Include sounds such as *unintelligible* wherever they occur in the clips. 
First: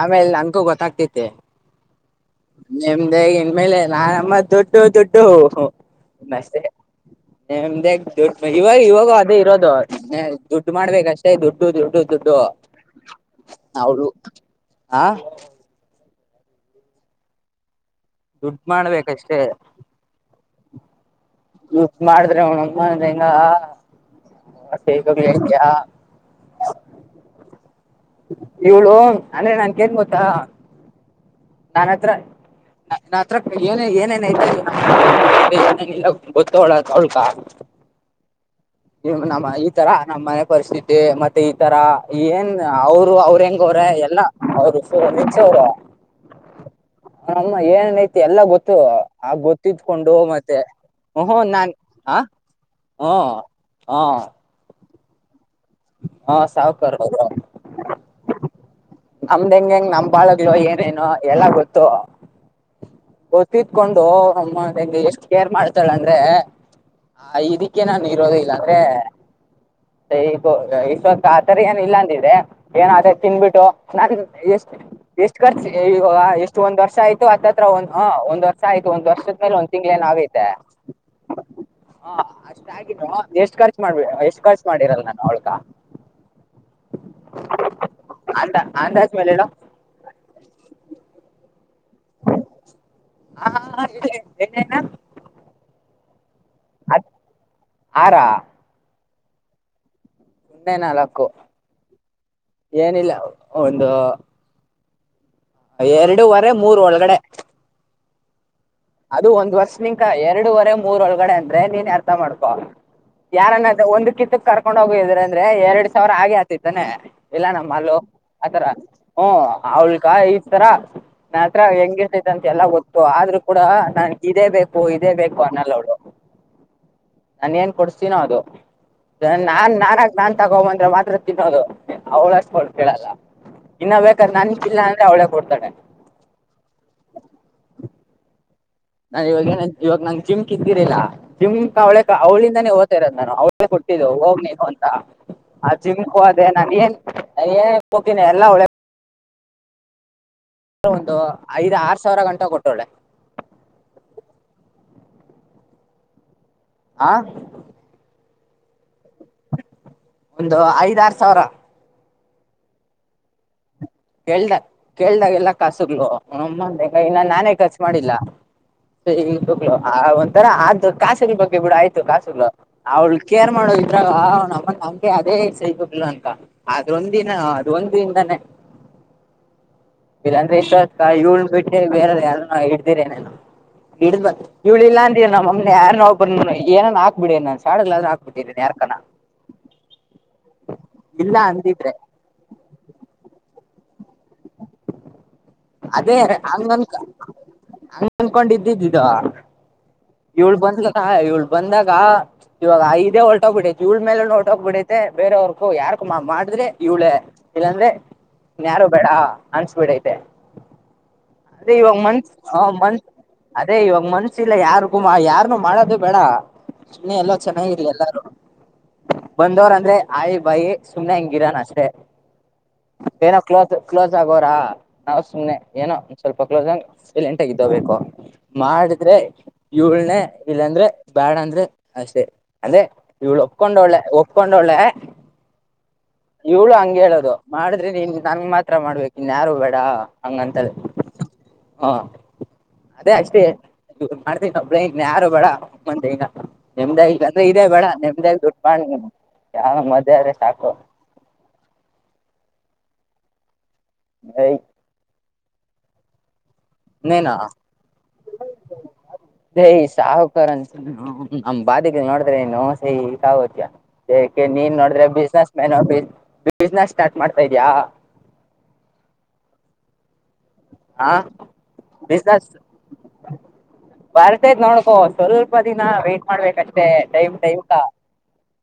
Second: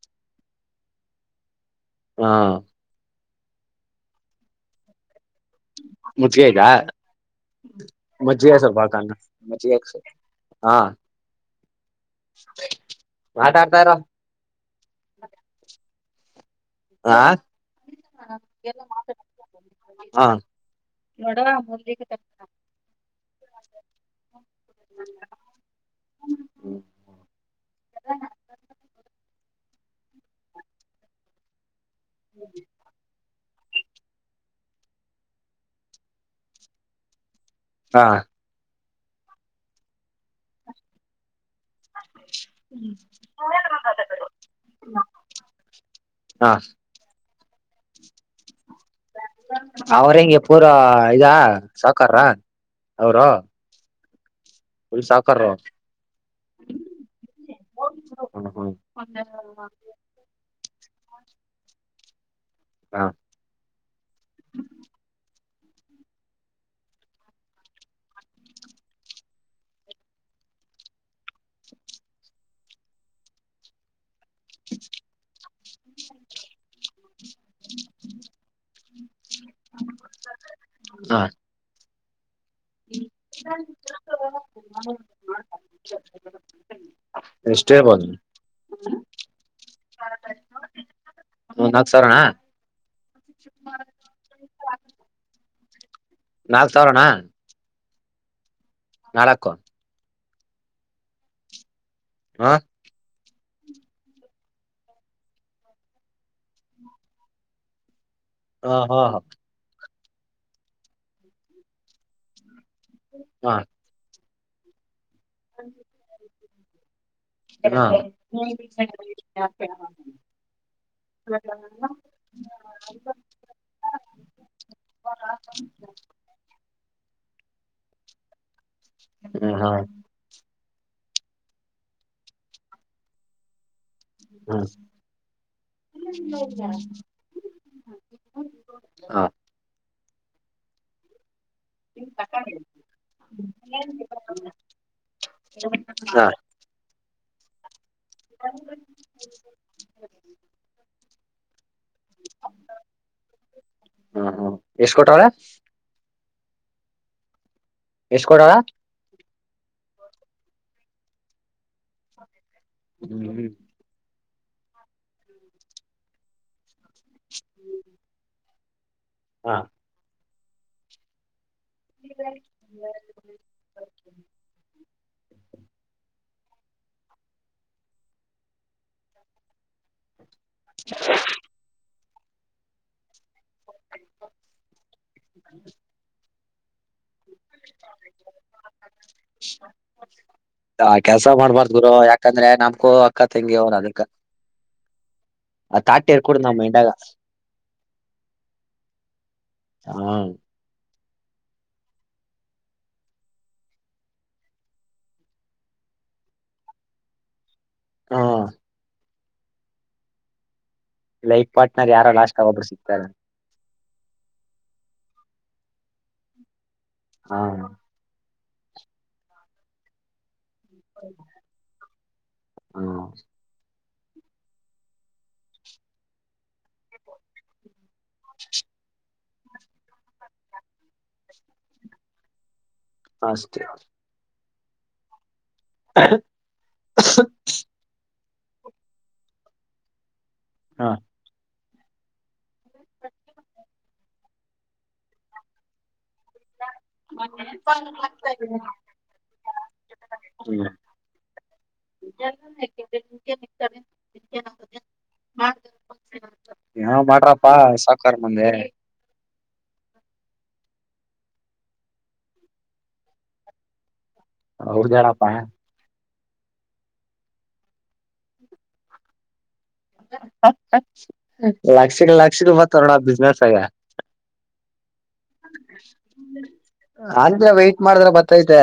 ಆಮೇಲೆ ನನ್ಗೂ ಗೊತ್ತಾಗ್ತಿತೆ ಹಾ ನೆಮ್ಮದಿಯಾಗಿ ಆಮೇಲೆ ನಾಮ್ಮ ದುಡ್ಡು ದುಡ್ಡು *unintelligible* ನಿಮ್ದ ದುಡ್ ಮಜ್ಜಿಗೆ ಇವಾಗ ಸ್ವಲ್ಪ ಇವಾಗ ಹಾಕಣ ಅದೇ ಇರೋದು ಮಜ್ಜಿಗೆ ದುಡ್ಡು ಹಾ ಮಾಡ್ಬೇಕ ಅಷ್ಟೇ ದುಡ್ಡು ದುಡ್ಡು ದುಡ್ಡು ಹ ಮಾತಾಡ್ತಾ ಇರು ಆ ಹಾ ದುಡ್ಡು ಮಾಡ್ಬೇಕಷ್ಟೇ ಹಾ *unintelligible* ಹ *unintelligible* ಇವಳು ಅಂದ್ರೆ ನಾ ಅಂದ್ರೆ ನಂಗೆ ಹೆನ್ ಗೊತ್ತಾ ನನ್ ಹತ್ರ ನಾ ಹತ್ರ ಏನ ಏನೇನು ಐತೆ ಹೆನ್ ಹೆನ್ ಇಲ್ಲ ಅಂಥ ಗೊತ್ತು ಅವ್ಗ ಹಾ ನಿ ನಮ್ಮ ಈ ತರ ನಮ್ಮ್ ಮನೆ ಪರಿಸ್ಥಿತಿ ಮತ್ತೆ ತರ ಏನ್ ಅವರು ಅವ್ರ ಹೆಂಗ ಅವ್ರ ಎಲ್ಲ ಅವರು ನಿಚ ಅವರ ಹಾ ಹಮ್ಮ ಏನನ್ ಐತಿ ಎಲ್ಲ ಗೊತ್ತ ಆ ಅವ್ರ ಗೊತ್ತಿತ್ಕೊಂಡು ಹೆಂಗೆ ಪೂರಾ ಮತ್ತೆಹ ನಾನ್ ಹ ಅವ್ರು ಹಾ ಫುಲ್ ಸಾಹುಕಾರು ಹಾ ಸಾವ ಕಾರು ಹ್ಮ್ ಹ್ಮ್ ನಮ್ದ ಹೆಂಗಗೆ ಹೆಂಗ್ ನಮ್ ಬಾಳಗ್ಗಳು ಏನೇನು ಎಲ್ಲ ಗೊತ್ತು ಹಾ ಗೊತ್ತತ್ಕೊಂಡು ಅಮ್ಮಗೆ ಎಷ್ಟು ಕೇರ್ ಮಾಡ್ ಲ್ಲ ಅಂದ್ರೆ ಆ ಇದಕ್ಕೆ ನಾನು ಇರೋದ ಇಲ್ಲ ಅಂದ್ರೆ ಸ ಈಗ ಇವ ಆತರ ಏನು ಇಲ್ಲಾಂದಿದೆ ಏನ ಆತ ತಿನ್ಬಿಟ್ಟು ನ ಎಷ್ಟು ಎಷ್ಟು ಖರ್ಚು ಎಷ್ಟು ಒಂದ್ ವರ್ಷ ಆಯ್ತು ಅತ್ತತ್ರ ಒ ಹ ಒಂದ್ ವರ್ಷ ಆ ಆಯ್ತು ಒಂದ್ ವರ್ಷದ ಮೇಲೆ ಒಂದ್ ತಿಂಗ್ಳ ನಾವೈತೆ ಹಾ ಷ್ಟಗ ಎಷ್ಟು ಖರ್ಚು ಮಾಡ್ ಎಷ್ಟು ಖರ್ಚು ಮಾಡಿರಲ್ಲ ನಾನು ಅವಳ್ಕ ಎಷ್ಟ್ ಹೇಳ್ಬೋದು ಅಂತ ಅಂದಾಜ ಮೇಲೆಡ ಒಂದ್ ನಾಕ್ ಸಾವಿರನಾ ಹಾ ಇ ಎನನ ನಾಲ್ಕು ಸಾವಿರನ ಆರಾ ನಾಲ್ಕು ಒನ್ನೆ ನಾಲ್ಕು ಹ ಏನಿಲ್ಲ ಒಂದು ಎರಡುವರೆ ಮೂರ್ ಒಳಗಡೆ ಹಾ ಹಾ ಹಾ ನಿನ್ಕ ಎರಡೂುವರೆ ಮೂರ್ ಒಳಗಡೆ ಅಂದ್ರೆ ನೀನ್ ಅರ್ಥ ಮಾಡ್ಕೋ ಹಾ ಯಾರನ್ನ್ರ ಒಂದು ಕಿತ್ತ ಕರ್ಕೊಂಡ್ ಹೋಗಿದ್ರ ಅಂದ್ರೆ ಎರಡ್ ಸಾವಿರ ಆಗಿ ಆತತಾನೆ ಇಲ್ಲಾ ನಮ್ಮಲ್ಲ ಹ್ಮ್ ಆತರ ಹಾ ಹ ಅವಳ್ಕ ಈತರ ನನ್ತ್ರ ಹೆಂಗಗೆತೈಂತೆ ಎಲ್ಲಾ ಗೊತ್ತು ಆದ್ರೂ ಕೂಡ ನನ್ಗೆ ಇದೇ ಬೇಕು ಇದೇ ಬೇಕು ಅನ್ನಲ್ಲ ಅವು ನಾನ ಏನ್ ಕೊಡ್ಸ್ತೀನೋ ಅದು ಹ್ಮ್ ಹಾ ನಾನ್ ಹಾ ನಾಗ ನಾನ್ ತಗೋಂದ್ರೆ ಮಾತ್ರ ತಿನ್ನೋದು ಅವಳಷ್ಟ ಮಾಡ ಕಲ್ಲ ಇನ್ನ್ ಬೇಕಾದ ನನ್ಕ್ಕಿಲ್ಲ ಅಂದ್ರೆ ಅವಳೇ ಕೊಡ್ತಾಳೆ ನಾ ಹ್ಮ್ ಇವಾಗ ಏನ ಇವಾಗ ನಂಗ್ ಜಿಮ್ ಇದಿದ್ದೀರಿಲ್ಲಾ ಜಮ್ ಅವಳೆ ಅವಳಿಂದಾನೇ ಓ್ತರೋದದು ನಾನು ಅವಳೇ ಕೊಟ್ಟಿದ್ದೆ ಹೋಗ್ ನೀವು ಅಂತ ಆ ಜಿಮ್ ಹ ಅದೆೇ ನಾನ ಏನ್ ಏನ್ ಹೋತೀನಿ ಎಲ್ಲಾ ಒಳೆ ಹ್ಮ ಒಂದು ಐದ್ ಆರ್ ಸಾವಿರ ಗಂಟ ಕೊಟ್ಟಳೆ ಎಷ್ಟ ಕೊಟಳ ಆ ಎಷ್ಟ ಕೊಟ್ಟಳ ಒಂದು ಐದಾರ ಸಾವಿರ ಹ್ಮ್ಮ *inaudible* ಕೇಳ್ದಾಗ ಕೇಳ್ದಾಗೆಲ್ಲ ಕಾಸುಗ್ಗಳು ನಮ್ಮಂದಂಗ ಇನ್ನ ನಾನೇ ಖರ್ಚು ಮಾಡಿಲ್ಲ ಸ ಹಾ ಹ ಆ ಒಂಥರ ಆದ ಕಾಸರಿ ಬಗ್ ಬಿಡ ಆಯ್ತು ಕಾಸುಗಳು ಅವ್ಳು ಕೇರ್ ಮಾಡೋ ಇದ್ರಾಗ ಅವ ನಮ್ಮನ ನಂಕೆ ಅದೇ ಸಿಬ ಅಂತ ಅದ್ದಿನ ಅದು ಒಂದಿನದಾನೇ ಇಲ್ಲಾಂದ್ರೆ ಇ ಕ ಇ ಬಿಟ್ಟ್ರೆ ಬೇರೆ ಯಾರು ಹ ಇಡ್ದಿರ ನಾನು ಹಡ್ ಬ ಇವ್ಳ ಇಲ್ಲ ಅಂತೀವ ನಮ್ಮಮ್ಮನ ಯಾರು ನಾವು ಬಂದ ಏನ ಹಾಕ್ಬಿಡಿ ನಾನ್ ಶಡಾದ ಹಾಕ್ಬಿಟ್ಟಿ ಯಾರ್ಕನ ಹ ಕೆಲ್ಸ ಇಲ್ಲ ಮಾಡ್ಬಾರ್ದ್ ಗುರು ಅಂದಿದ್ರೆ ಯಾಕಂದ್ರೆ ನಮಕೂ ಅಕ್ಕ ತಂಗಿ ಅದ *inaudible* ಅದೇ ಹಂಗನ್ ಹಂಗನ್ಕೊಂಡ ಇದ್ದಿದ್ದಿದ್ದ ಹ ಏಳು ಬಂದ್ ಹ ಇವ್ಳು ಬಂದಾಗ ಇವಾಗ ಐೇ ಹೊಲ್ಟೋಗ್ಬಿಡೈತಿ ಇವಳ ಮೇಲೆ ಹೊಟೋಗಿ ಬಿಡೈತೆ ಬೇರೆವ್ರಗು ಯಾರ ಕಮ ಮಾಡಿದ್ರೆ ಇವಳೇ ಇಲ್ಲಾಂದ್ರೆ ಹ್ಮ ನನ್ಯಾರು ಬೇಡ ಅನ್ಸ್ಬಿಡಐತೆ ಲೈಫ್ ಪಾರ್ಟ್ನರ್ ಇವಾಗ ಯಾರೋ ಮನ್ ಲಾಸ್ಟ್ ಆಗ ಒಬ್ರು ಮನ್ ಸಿಗ್ತಾರೆ ಅದೇ ಇವಾಗ ಮನ್ಸ ಇಲ್ಲ ಯಾರಿಗೂ ಯಾರನುು ಮಾಡೋದು ಬೇಡ ಸುಮ್ಮನೆ ಹ ಎಲ್ಲೋ ಚೆನ್ನಾಗಿರಿ ಎಲ್ಲಾರು ಬಂದವ್ರ ಅಂದ್ರೆ ಆಾಯಿ ಬಾಯಿ ಸುಮ್ನೆ ಹೆಂಗಿರಾನ ಅಷ್ಟೆ ಹ್ಮ ಏನೋ ಕ್ಲೋಸ್ ಕ್ಲೋಸ್ ಆಗೋರಾ ನಾವವು ಸುಮ್ನೆ ಏನೋ ಒ ಸ್ವಲ್ಪ ಕ್ಲೋಸ್ ಆಂಗ ಇಲ್ಲಿ ಇಂಟಾಗ್ದಬೇಕು ಮಾಡಿದ್ರೆ ಇವಳನೆೇ ಇಲ್ಲ ಅಂದ್ರೆ ಬ್ಯಾಡ ಅಂದ್ರೆ ಅಷ್ಟೆ ಅಂದ್ರೆ ಇವ್ಳ ಅಷ್ಟೇ ಹ ಒಕೊಂಡ ಒಳ್ಳೆ ಕತ್ಕೊಂಡ ಒೊಳ್ಳೆ ಇವಳು ಹಂಗ ಹೇಳೋದು ಮಾಡಿದ್ರೆ ನೀನ್ ನಂ ಮಾತ್ರ ಮಾಡ್ಬೇಕು ಇನ್ನು ಯಾರು ಬೇಡ ಹಂಗಂತ ಹ್ಮ್ ಹಾ ಅದೇ ಅಷ್ಟೇ ನೀ ಮಾಡ್ತೀನ ಒಬಳನ್ ಯಾರು ಬಡ ಮಂದೆಗ ನೆಮದಾಗಿ ಅ್ರೆ ಇದೆ ಬೇಡ ನೆಮದಾಗಿ ದುಡ್ಡು ಮಾಡ ಯಾವ ಮಜ ಅ ರೆ ಸಾಕು ನಐ ಹ ಯಾವ ಮಾಡ್ರಪ್ಪಾ ಸಾಕಾರ್ ಮಂದಿ ಹ್ಮ ನಮ್ ಬಾದಿಗೆ ನೋಡಿದ್ರೆ ಏನು ಸಹಿ ಕಾಗೋತಿಯ ಯಾಕೆ ನೀನ್ ನೋಡ್ರೆ ಹೌದೇಳಪ್ಪಾ ಬಿಸ್ನೆಸ್ ಮ್ಯಾನ್ ಆ ಬಿಸ್ನೆಸ್ ಸ್ಟಾರ್ಟ್ ಮಾಡ್ತಾ ಇದ್ಯಾ ಹಾ ಲಕ್ಷಿಕ ಬಿಸ್ನೆಸ್ ಲಕ್ಷಿಕೂಪ ತರಣ ಬಿಸನೆಸ್ ಗ ಓ ಸ್ವಲ್ಪ ದಿನ ವೇಟಟ್ ಮಾಡ್ಬೇಕತು ವೈಟಟ್ ಮಾಡಿದ್ರ ಬತ್ತೈತೆ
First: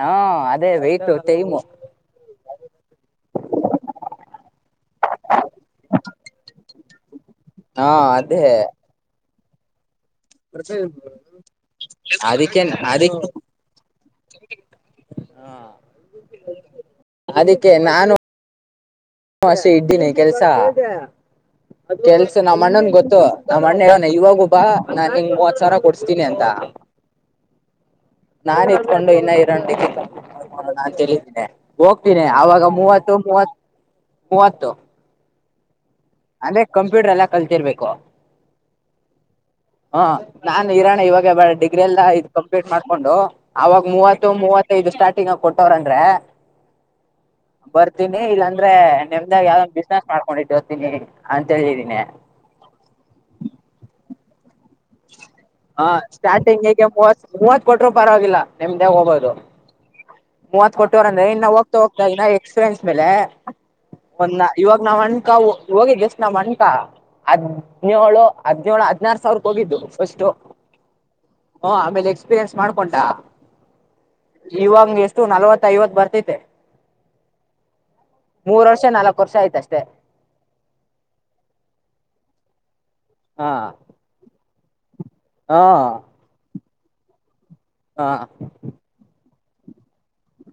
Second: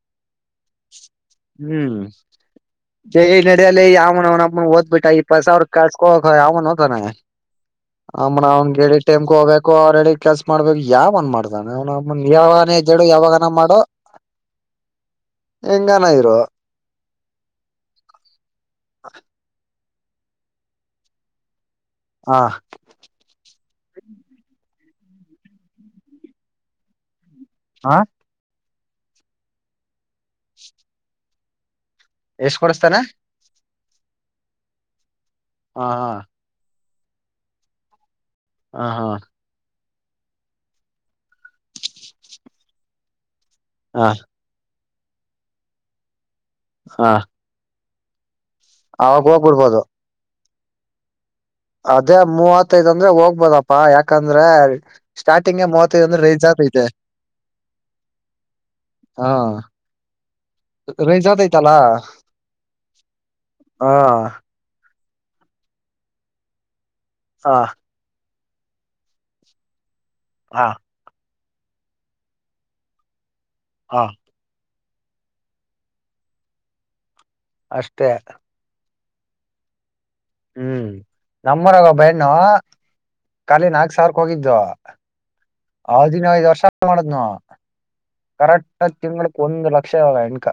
ಹಾ ಅದೇ ವೈಟು ಟೈಮು ನಡಿಯಲ್ಲ ಈ ಆಮ ಅವ ಹೊತ್ ಬೇಟಾ ಈ ಪಸಾವ ಕಾಚ ಕೊೋ ಆಮನ ಹೊತ ಹಾ ಅದೇ ಅವಮ್ಮನ ಅವ್ನ್ ಗಿಡಿ ಟೈಮ್ಗೆ ಹೋಗಬೇಕು ಅವ್್ರ ಹೇಳ ಕೆಲ್ಸ ಮಾಡ್ಬೇಕು ಯಾವಂದ ಮಾಡ್ದಾನ ಅದಕ್ಕೆ ಯಾವನ ಜಡು ಅದಿ ಯಾವಾಗನ ಮಾಡು ಹಾ ಹೆಂಗಾನ ಇರುವ. ಅದಕ್ಕೆ ನಾನು. ಹ ಅಷ್ಟೆ ಇದ್ದೀನಿ ಕೆಲ್ಸ ಕೆಲ್ಸ ಹ ನಮ್ಮ್ ಅಣ್ಣನ್ ಗೊತ್ತು. ನಾ ಮಣ್ಣಣ ಇವಾಗಬ್ಬಾ ನಾನ್ ಹೆಂಗ್ ಮೂವತ್ ಸಾವರ ಕೊಡ್ಸ್ತೀನಿ ಅಂತ. ಆ ನಾನು ಇಟ್ಕೊಂಡು ಇನ್ನ ಇರ ಕಂಪ್ಟ್ ಮಾಡ್ಕೊಂಡು ನಾನು ತಿಳಿದ್ದೇನೆ. ಹೋಗ್ತೀನಿ ಎಷ್ಟ್ ಆಗ ಕೊಡಸ್ತಾನೆ ಮೂವತ್ತು ಮೂವತ್ತು. ಮೂವತ್ತು ಹಾ ಹಾ. ಅಂದ್ರೆ ಕಂಪ್ಯೂಟರ್ ಎಲ್ಲ ಕಲ್ತಿರ್ಬೇಕು ಹಾ ಹಾ ಹಾ ನಾನ್ ಇರೋಾಣ ಇವಾಗ ಬಾಳ ಡಿಗ್ರಿ ಎಲ್ಲಾ ಕಂಪ್ಲೀಟ್ ಮಾಡ್ಕೊಂಡು ಅವಾಗ ಹ ಮೂವತ್ತು ಮೂವತ್ತೈದು ಸ್ಟಾರ್ಟಿಂಗ್ ಆಗಿ ಕೊಟ್ಟವ್ರನ್್ರ ಹಾ ಬರ್ತೀನಿ ಇಲ್ಲಾಂದ್ರೆ ನಿಮ್ದಾಗ ಯಾವ್ದ್ ಬಿಸ್ನೆಸ್ ಮಾಡ್ಕೊಂಡಿಟ್ಟು ಹೋಗರ್ತೀನಿ ಅದೇ ಮೂವತ್ತೈದ್ ಅಂದ್ರೆ ಹೋಗ್ಬೋದಪ್ಪಾ ಯಾಕಂದ್ರೆ ಸ್ಟಾರ್ಟಿಂಗ್ಗೆ ಹಾ ಮೂವತ್ತೈದ್ ಅಂದ್ರೆ ರೈಸ್ ಆತೈತೆ ಸ್ಟಾರ್ಟಿಂಗ್ಗೆ ಮೂವತ್ ಮೂವತ್ ಕೊಟರು ಪರವಾಗಿಲ್ಲ ನಿಮ್ದೇ ಹ ಹೋಗೋದು ಮೂವತ್ ಕೊಟ್ಟುವರ ಅಂದ್ರೆ ರೈಸ್ ಇನ್ನು ಆತೈತಲ್ಲ ಹೋಗ್ತಾ ಹೋಗ್ತಾ ಇದ ಎಕ್ಸ್ಪೀರಿಯನ್ಸ್ ಮೇಲೆ ಹ ಒಂದ ಇವಾಗ ನಾವ್ಣ ಅಕ ಹೋಗಿದ್ದ್ ಎಷ್ಟಟ್ ನಾವ್ ಅನಕ ಹ ಹದ್ಿನೇಳು ಹದ್ಿನೇಳು ಹದ್ಿನಾರು ಸಾವಿರಕ್ಕೆ ಹೋಗಿದ್ದು ಹ ಅು ಆಮೇಲೆ ಎಕ್ಸ್ಪೀರಿಯನ್ಸ್ ಮಾಡ್ಕೊಂಟಾ ಹ ಇವಂಗ ಎಷ್ಟು ನಲ್ವತ್ತ ಐವತ್ ಬರ್ತತೆ ಅಷ್ಟೇ ವರ್ಷ ಆಯ್ತ ಅಷ್ಟೇ ಹ್ಮ್ ನಮ್ಮರಗ ಬ್ಣ ಹಾ ಕಖಾಲ ನಾಕ್ ಸಾವಿರಕ್ಕೆ ಹೋಗಿದ್ದು ಹಾ ಹ ದಿನ ಐದು್ ವರ್ಷ ಮಾಡುದ್ನು ಹ ಕರೆಕ್ ತಿಂಗಳು ಒಂದು ಲಕ್ಷ ಇಾಗ ಎನ್ಕ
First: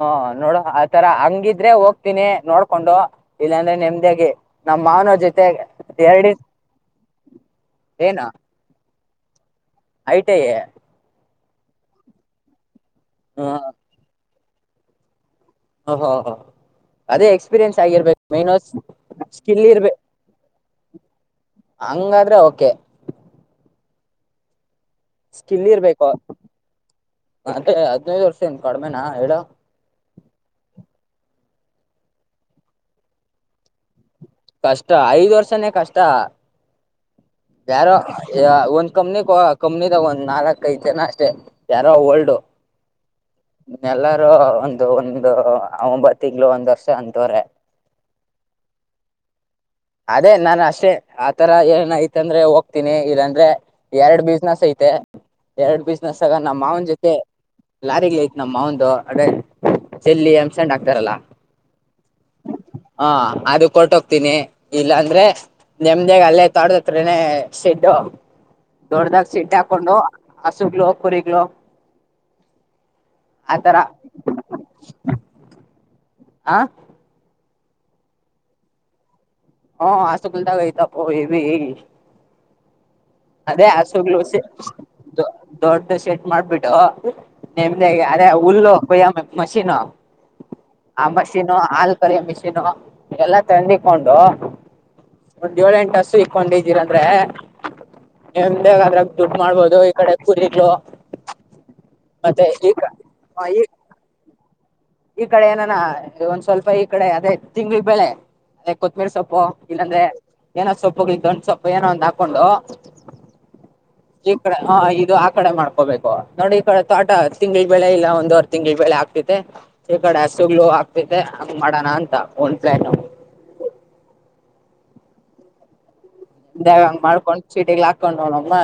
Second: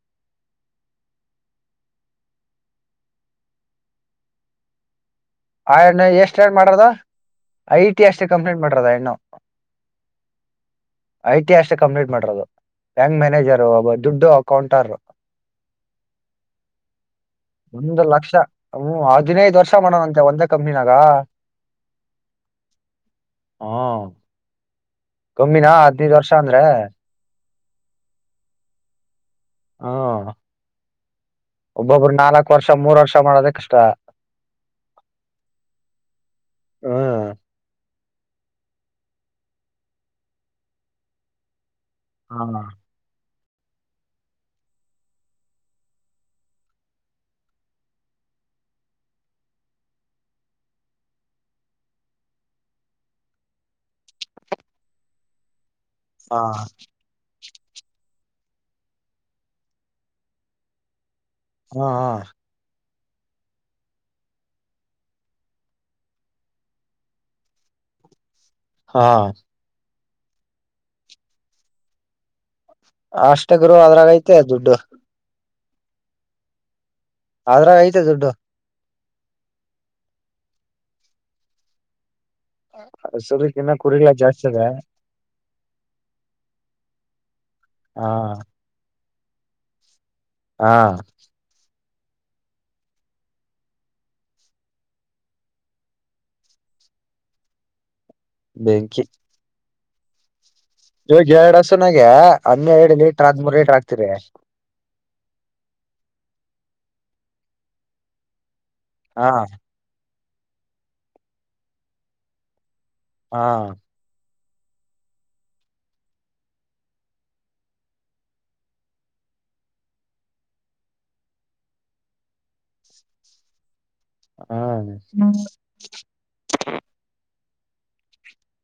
ಹಾ ನೋಡ ಆತರ ಹಂಗಿದ್ರೆ ಹೋಗ್ತೀನಿ ನೋಡ್ಕೊಂಡು ಇಲ್ಲಾಂದ್ರೆ ನೆಮದಾಗಿ ಮಾನವಜ ಆ ಎಷ್ಟ ಏನ್ ಮಾಡ್ರದ ಐ ಟಿ ಅಷ್ಟೇ ಕಂಪ್ಲೇಂಟ್ ಮಾಡದ ಇನ್ನು ಆಯ್ತಯ ಐ ಟಿ ಅಷ್ಟೇ ಕಂಪ್ಲೀಟ್ ಮಾಡರೋದು ಬ್ಯಾಂಕ್ ಹ ಮ್ಯಾನೇಜರ್ ಒಬ್ಬ ದುಡ್ಡು ಅಕೌಂಟರ್ ಓಹೋ ಅದೇ ಎಕ್ಸ್ಪೀರಿಯನ್ಸ್ ಒಂದು್ ಆಗಿರ್ಬೇಕು ಲಕ್ಷ ಮೈನು ಹ್ಮ್ ಹದಿನೈದು ಸ್ಕಿಲ್ ವರ್ಷ ಇರ್ಬೇಕು ಮಾಡೋಣ ಒಂದ ಕಂಪ್ನಿಿನಾಗಾ ಹಂಗಾದ್ರೆ ಓಕೆ ಹ ಸ್ಕಿಲ್ ಇರ್ಬೇಕು ಮತ್ತೆ ಹದಿನೈದು ವರ್ಷಿಂದ ಕಡಿಮೆನಾ ಹೇಳ ಹ್ಮ ಒಬ್ಬೊಬ್ಬರು ನಾಲ್ಕ್ು ವರ್ಷ ಮೂರ್ ವರ್ಷ ಮಾಡೋದ ಕಷ್ಟ ಕಷ್ಟ ಐದ್ ವರ್ಷನೇ ಕಷ್ಟ ಹ್ಮ್ ಯಾರೋ ಒ ಕಮ್ಮನಿ ಕಮ್ಮನಿ ತಗೊಂಡ್ ನಾಕ ಕೈತೆೇನೆ ಅಷ್ಟೆ ಯಾರೋ ಲ್ಡು ಹ ಎಲ್ಲಾರೂ ಒಂದು ಒಂದು ಒಂಬತ್ ತಿಂಗಳ ಒಂದ್ ವರ್ಷ ಅಂತವ್ರ ಅದೇ ನಾನ ಅಷ್ಟೇ ಆತರ ಏನಐತ ಅಂದ್ರೆ ಹೋಗ್ತೀನಿ ಇಲ್ಲಾಂದ್ರೆ ಎರಡ್ ಬಿಸ್ನೆಸ್ ಐತಿ ಮ ಎರಡ್ ಬಿಸ್ನೆಸ್ ಸಗ ನಮ್ಮ ಹ ಮಾವನ ಜೊತೆ ಲಾರಿಗ್ಲೈತ್ ನಮ್ಮ ಒಂದು ಅದೇ ಚೆಲ್ಲಿ ಅಂಸಂಡ ಆಗ್ತಾರಲ್ಲ ಹ್ಮ ಹಾ ಹಾ ಅದು ಕೊಟ್ಟ ಹೋಗ್ತೀನಿ ಇಲ್ಲ ಅಂದ್ರೆ ನೆಮದಾಗ ಅಲ್ಲೇ ತೊಡದತ್ರನೆ ಶೆಡ್ಡು ಹಾ ದೊಡ್ಡ್ದಾಗ ಸಿೀಟ್ಟ ಹಾಕೊಂಡು ಹಸುಗ್ಗಳು ಕುರಿಗ್ಲು ಅಷ್ಟ ಗುರು ಆತರ ಅದ್ರಾಗಐತೆ ದುಡ್ಡು ಆ ಅದ್ರಾಗ ಐತೆ ದುಡ್ಡು ಹ ಆಸುಕಲ್ತಾ ಗ ತಾಪ್ಪ ಇ ಹ ಅದೇ ಹಸುಗ್ಲಸ ದೊಡ್ಡ ಶೆಟ್ ಮಾಡ್ಬಿಟ್ಟು ನಿೆಮ್ದ ಹಾ ಅರೆ ಹುಲ್ಲು ಕೊಯ ಮಷೀನು ಹಾ ಆ ಮಷಿನು ಹಲ್ ಕರಿ ಮಿಷೀನು ಎಲ್ಲಾ ತಂಡಿಕೊಂಡು ಒಂದ ಏಳ ಎಂಟುಸು ಇಕ್ಕೊಂಡಿದ್ದೀರಂದ್ರೆ ಎ್ದೇಾಗ ಅದಾಗ ದುಡ್ಡು ಮಾಡ್ಬೋದು ಈ ಕಡೆ ಪುರಿ ಹೋಗ ಎರಡ್ಸನಾಗೆ ಅನ್ನ ಈ ಎರಡ್ ಲೀಟರ್ ಹ ಆದದ್್ಮೂರ್ ಈ ಲೀಟರ್ ಆಾಕ್ತಿೀರಿ ಈ ಕಡೆ ಏನಾನ ಒಂದ್ ಸ್ವಲ್ಪ ಈ ಕಡೆ ಅದೇ ತಿಂಗಳ ಬೆಳೆ ಅದೇ ಕೊತ್ಮಿರಿ ಹಾ ಸೊಪ್ಪು ಇಲ್ಲಾಂದ್ರೆ ಏನೋ ಸೊಪ್ಪು ಗೊಂಡ ಸೊಪ್ಪು ಏನೋ ಒಂದ್ ಹಾಕೊಂಡು ಹಾ ಈ ಕಡೆ ಹ ಇದು ಆ ಕಡೆ ಮಾಡ್ಕೋಬೇಕು ನೋಡಿ ಈ ಕಡೆ ತೋಟ ತಿಂ್ಗಳು ಬೆಳೆ ಇಲ್ಲ ಒಂದವರ್ ತಿಂಗ್ಳ ಬೆಳೆ ಆಗ್ತ ಈ ಕಡೆ ಅಷ್ಟು ಗ್ಲೋ ಆಗ್ತತೆ ಹಂಗ ಮಾಡೋಣ ಅಂತ ಒನ್್ ಪ್ಲಾನ್ ಹಾ ದಾವಂಗ್ ಮಾಡ್ಕೊಂಡ ಸೀಟಿಗ್ ಹಾಕೊಂಡ್ಮ್ಮ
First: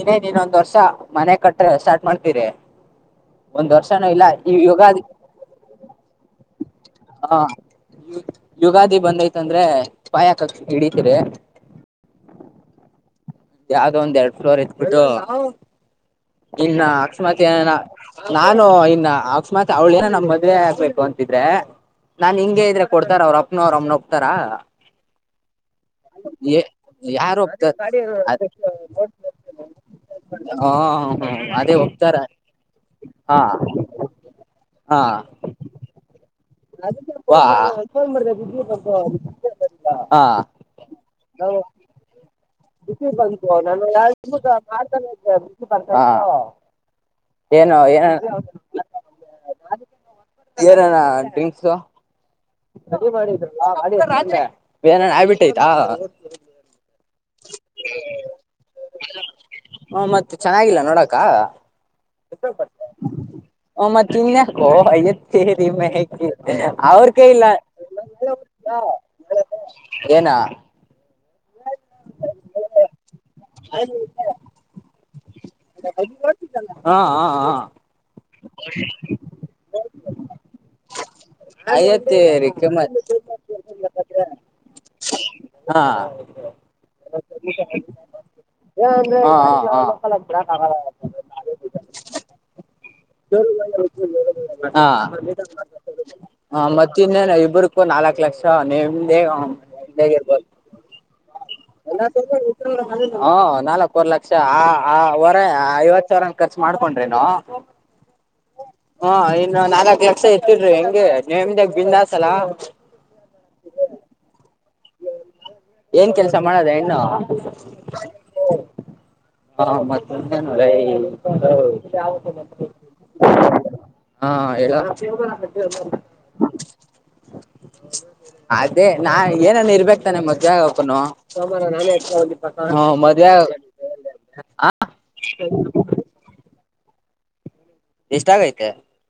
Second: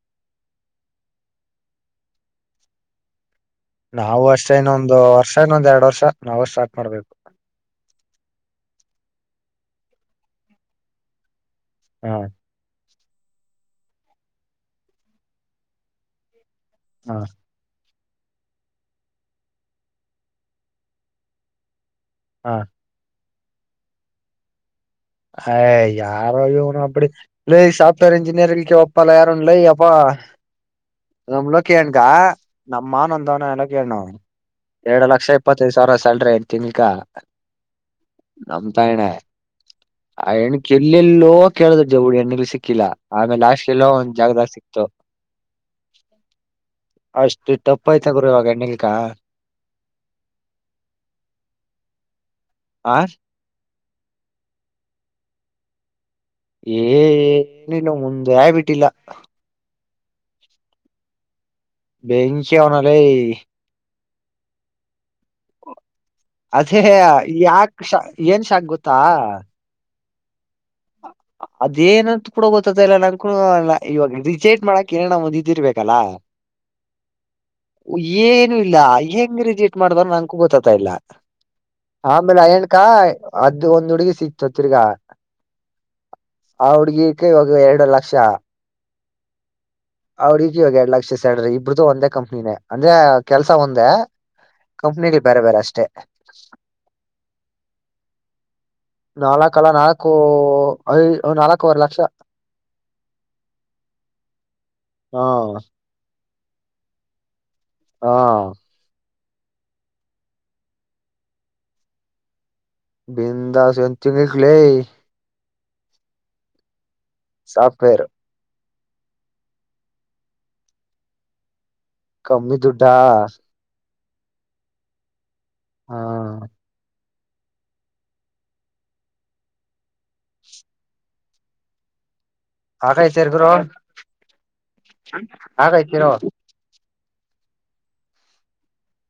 ಇನ್ನೇ ನೀನ್ೊಂದ್ ವರ್ಷ ಮನೆ ಕಟ್ಟ್ರ ಸ್ಟಾರ್ಟ್ ಮಾಡ್ತೀರಿ *inaudible* ನಾವು ಇಲ್ಲ ಅಷ್ಟೇ ಈ ಇನ್ನೊಂದು ಯುಗಾದಿ ವರ್ಷ ಇನ್ನೊಂದ್ ಎರಡ್ ವರ್ಷ ನಾವವು ಸ್ಟಾರ್ಟ್ ಮಾಡ್ಬೇಕು ಹ ಯುಗಾದಿ ಬಂದೈತಂದ್ರೆ ಪಾಯಕ ಹಿಡಿತರಿ ಹಾ *unintelligible* ಯಾವದೋ ಒಂದ್ ಎರಡು ಫ್ಲೋರ್ ಇಟ್ಟ ಬಿಟ್ಟು ಇನ್ನ ಹಾ ಅಕಸ್ಮಾತ್ ಏನರ *unintelligible* ನಾನು ಇನ್ನ ಅಕಸ್ಮಾತ್ ಅವಳ ಏನ ನಮ್ಮ ಮದ್ವೆ ಆಕ್ಬೇಕು ಅಂತಿದ್ರೆ? *unintelligible* ನಾನ್ ಹಾ ಹಿಂಗೆ ಹೇಳಿದರೆ ಕೊಡ್ತಾರ ಅವರ ಅಪ್ಪನ ಅವರ ಅಮ್ಮ ನೋ ಹೋಗ್ತಾರ? *unintelligible* ಹಾಯ್ ಯಾರ ಇವನು ಅಪಡಿಕೆ ಯಾರು ಲೇ ಒಪ್ತಾರ ಸಾಫ್ಟ್ವೇರ್ ಇಂಜಿನಿಯರಿಂಗ್ ಕೇ ಒಪ್ಪಲ್ಲ ಯಾರುನ ಲೈ ಎಪ್ಪಾ? *unintelligible* ಆ ಹಾ *unintelligible* ನಂಬಲೋಕೇ ಹಂಗ್ ನಮ್ಮ ಮಾವನ ಹಾ ಅಂತಾವನ ಹೇಣ ಕೇಳ ನೋಡ್ *unintelligible* ಹಾ ಎರಡ್ ಲಕ್ಷ ಇಪ್ಪತ್ತೈದು ಸಾವಿರ ಸ್ಯಾಲ್ರಿ. *unintelligible* ವಾ *inaudible* *unintelligible* ನಮ್ ತಾಯಣೆ ಹಾ ಆ ಹೆಣ್ಕ್ ಎಲ್ಲೆಲ್ಲೋ ನಮಗ ಕೇಳಿದ್ರ ಜವುಡಿ ಹೆಣ್ಣಿಗ್ ಸಿಕ್ಕಿಲ್ಲ ಇಲ್ಲಿಗೆ ಆಮೇಲೆ ಬಂತ್ ಲಾಸ್ಟ್ ಅದ ಎಲ್ಲೋ ಒಂದ್ ಎಲ್ಲಾ? *inaudible* ಜಾಗದಾಗ *unintelligible* ಸಿಕ್ತು ಪಾರ್ಕಲ್ಲಿ ನಿಂತ ಕುಂತಿರ್ತಾರ? *unintelligible* ಹಾ ಅಷ್ಟು ಏನು ಟಪ್ ಏನ? ಐತ ಗುರು ಇವಾಗ ಹೆಣ್ಣಿಲ್ಕ *unintelligible* ಏನ ಅಣ್ಣನಾ? *unintelligible* ತಿಂಕ್ಸು ಆ ಡಬ್ಬಿ ಮಾಡಿದರ ಅಲ್ಲಾ ರಾಡಿ ಹತ್ತಿಲ್ಲ ಏನರ ಆಗ್ಬಿಟೈತಾ? *unintelligible* ಏನ್ ನೀ ಇನಿಲ್ ಮುಂದೆ ಆಗ್ಬಿಟ್ಟಿಲ್ಲ? *unintelligible* ಹು ಮತ್ತ ಚೆನ್ನಾಗಿಲ್ಲ ನೋಡಕ್ಕ? *unintelligible* ಬೆಂಕಿ ಅವನ ಲೇ? *unintelligible* ನಿನಗ ಓ ಆಗಿತಿ ತೇರಿ ಮ್ಯಾಗಿ ಅವರ *unintelligible* ಯಾಕ್ ಶಾ ಏನ್ ಶಾಕ್ ಗೊತ್ತಾ? *unintelligible* ಏನ್? *unintelligible* ಅದೇನಂತ ಕೂಡ ಗೊತ್ತ ಆಯತ್ತ ಇಲ್ಲ ನಂಕೂ ಇವಾಗ ರಿಜೆಕ್ಟ್ ಮಾಡಕ್ ಏನರ ಒಂದ ಇದಿರ್ಬೇಕಲ್ಲಾ? *unintelligible* ಕೊಟ್ಟಿದ ಅಲ್ಲಾ ಹ ಹಾ ಹಾ *unintelligible* ಏನು ಇಲ್ಲ ಹೆಂಗ ರೆಜೇಟ್ ಮಾಡದಾ ನಂಗೂ ಗೊತ್ತ ಆಗ್ತಾ ಇಲ್ಲ. *unintelligible* ಆಮೇಲೆ ಅಯ್ಯತ್ತೇರಿ ಅಯ್ಯಣಕ ಕಿಮ್ಮತ್ ಅದು ಒಂದ್ ಹುಡುಗಿ ಸಿಕ್ತು ತಿರ್ಗಾ. *unintelligible* ಹಾ *unintelligible* ಆ ಹುಡಗಿಕ್ಕೆ ಇವಾಗ ಎರಡು ಲಕ್ಷ? *unintelligible* ಹಾ ಹಾ ಆ ಹುಡುಗಿಗೆ ಇವಾಗ ಎರಡ್ ಲಕ್ಷ ಸ್ಯಾಲರಿ ಇಬ್ರುದು ಒಂದೇ ಕಂಪ್ನಿನೇ ಅಂದ್ರೆ ಕೆಲಸಾ ಒಂ *unintelligible* ಒಂದೇ ಹಾ ಕಂಪ್ನಿನೀ ಬೇರೆ ಬೇರೆ ಅಷ್ಟೇ. *unintelligible* ಹ ಮತ್ತ ಇನ್ನೇನ ಇಬ್ರಕೂ ನಾಲ್ಕ್ ಲಕ್ಷ ನೆಮ್ಮದಿಯಾಗಿ ಆವ ನಾಲ್ಕಲ್ಲ ನಾಲ್ಕು ಮನೇಲಿ ಇರ್ಬೋದು. ಐ *unintelligible* ನಾಲ್ಕೂವರೆ ಲಕ್ಷ ಎಲ್ಲಾ ಸೇರಸಿ ಒಂದ ಹೆಸರ ಇಡಕ್ಕ ಆಗಲಿಲ್ಲ ಹಾ ನಾಲ್ಕುವರೆ ಲಕ್ಷ ಆ *unintelligible* ಆ ಅವ್ವರ ಹಾ ಐವತ್ ಸಾವಿರ ಖರ್ಚು ಮಾಡ್ಕೊಂಡ್ರಿ ಏನೋ? *unintelligible* ಹಾ *unintelligible* ಏನ್ ನಾಲ್ಕ ಲಕ್ಷ ಎತ್ತಡ್ರಿ ಹೆಂಗೆ ನೆಮ್ಮದಿಯಾಗಿ ಬಿಂದಾಸ್ ಅಲ್ಲಾ? *unintelligible* ಬಂದಾಸ್ ಎಂತಿ ಎದಕ್ಕ ಲೇ? *unintelligible* ಏನ್ ಕೆಲಸಾ ಮಾಡದು ಹೆಣ್ಣು? ಸಾಫ್ಟ್ವೇರ್ *unintelligible* ಹಾ ಮತ್ತ ನಿಂದ ಏನ್ ಲೇ ತೋ *unintelligible* ಕಮ್ಮಿ ದುಡ್ಡಾ? *unintelligible* ಹಾ ಹೇಳ ಚೇರ್ ಗಳ ಹಾಕ್ ಅಲ್ಲಿ. *unintelligible* ಹಾ *unintelligible* ಅದೇ ನಾ? *unintelligible* ಏನನ್ ಇರ್ಬೇಕ ತಾನೆ ಮದವೆ ಆಗಕನೂ ತೋಮ್ಬರು ನಾನೇ ಎಕ್ಸ್ಟ್ರಾ ಹೋಗಿ *unintelligible* ಹಾ ಮದುವೆ ಹಾಗೈತರ್ ಆಗ ಗುರು ಆ *unintelligible* ಹಾಗೈತಿರೋ ಎಷ್ಟ ಆಗೈತೆ? *unintelligible*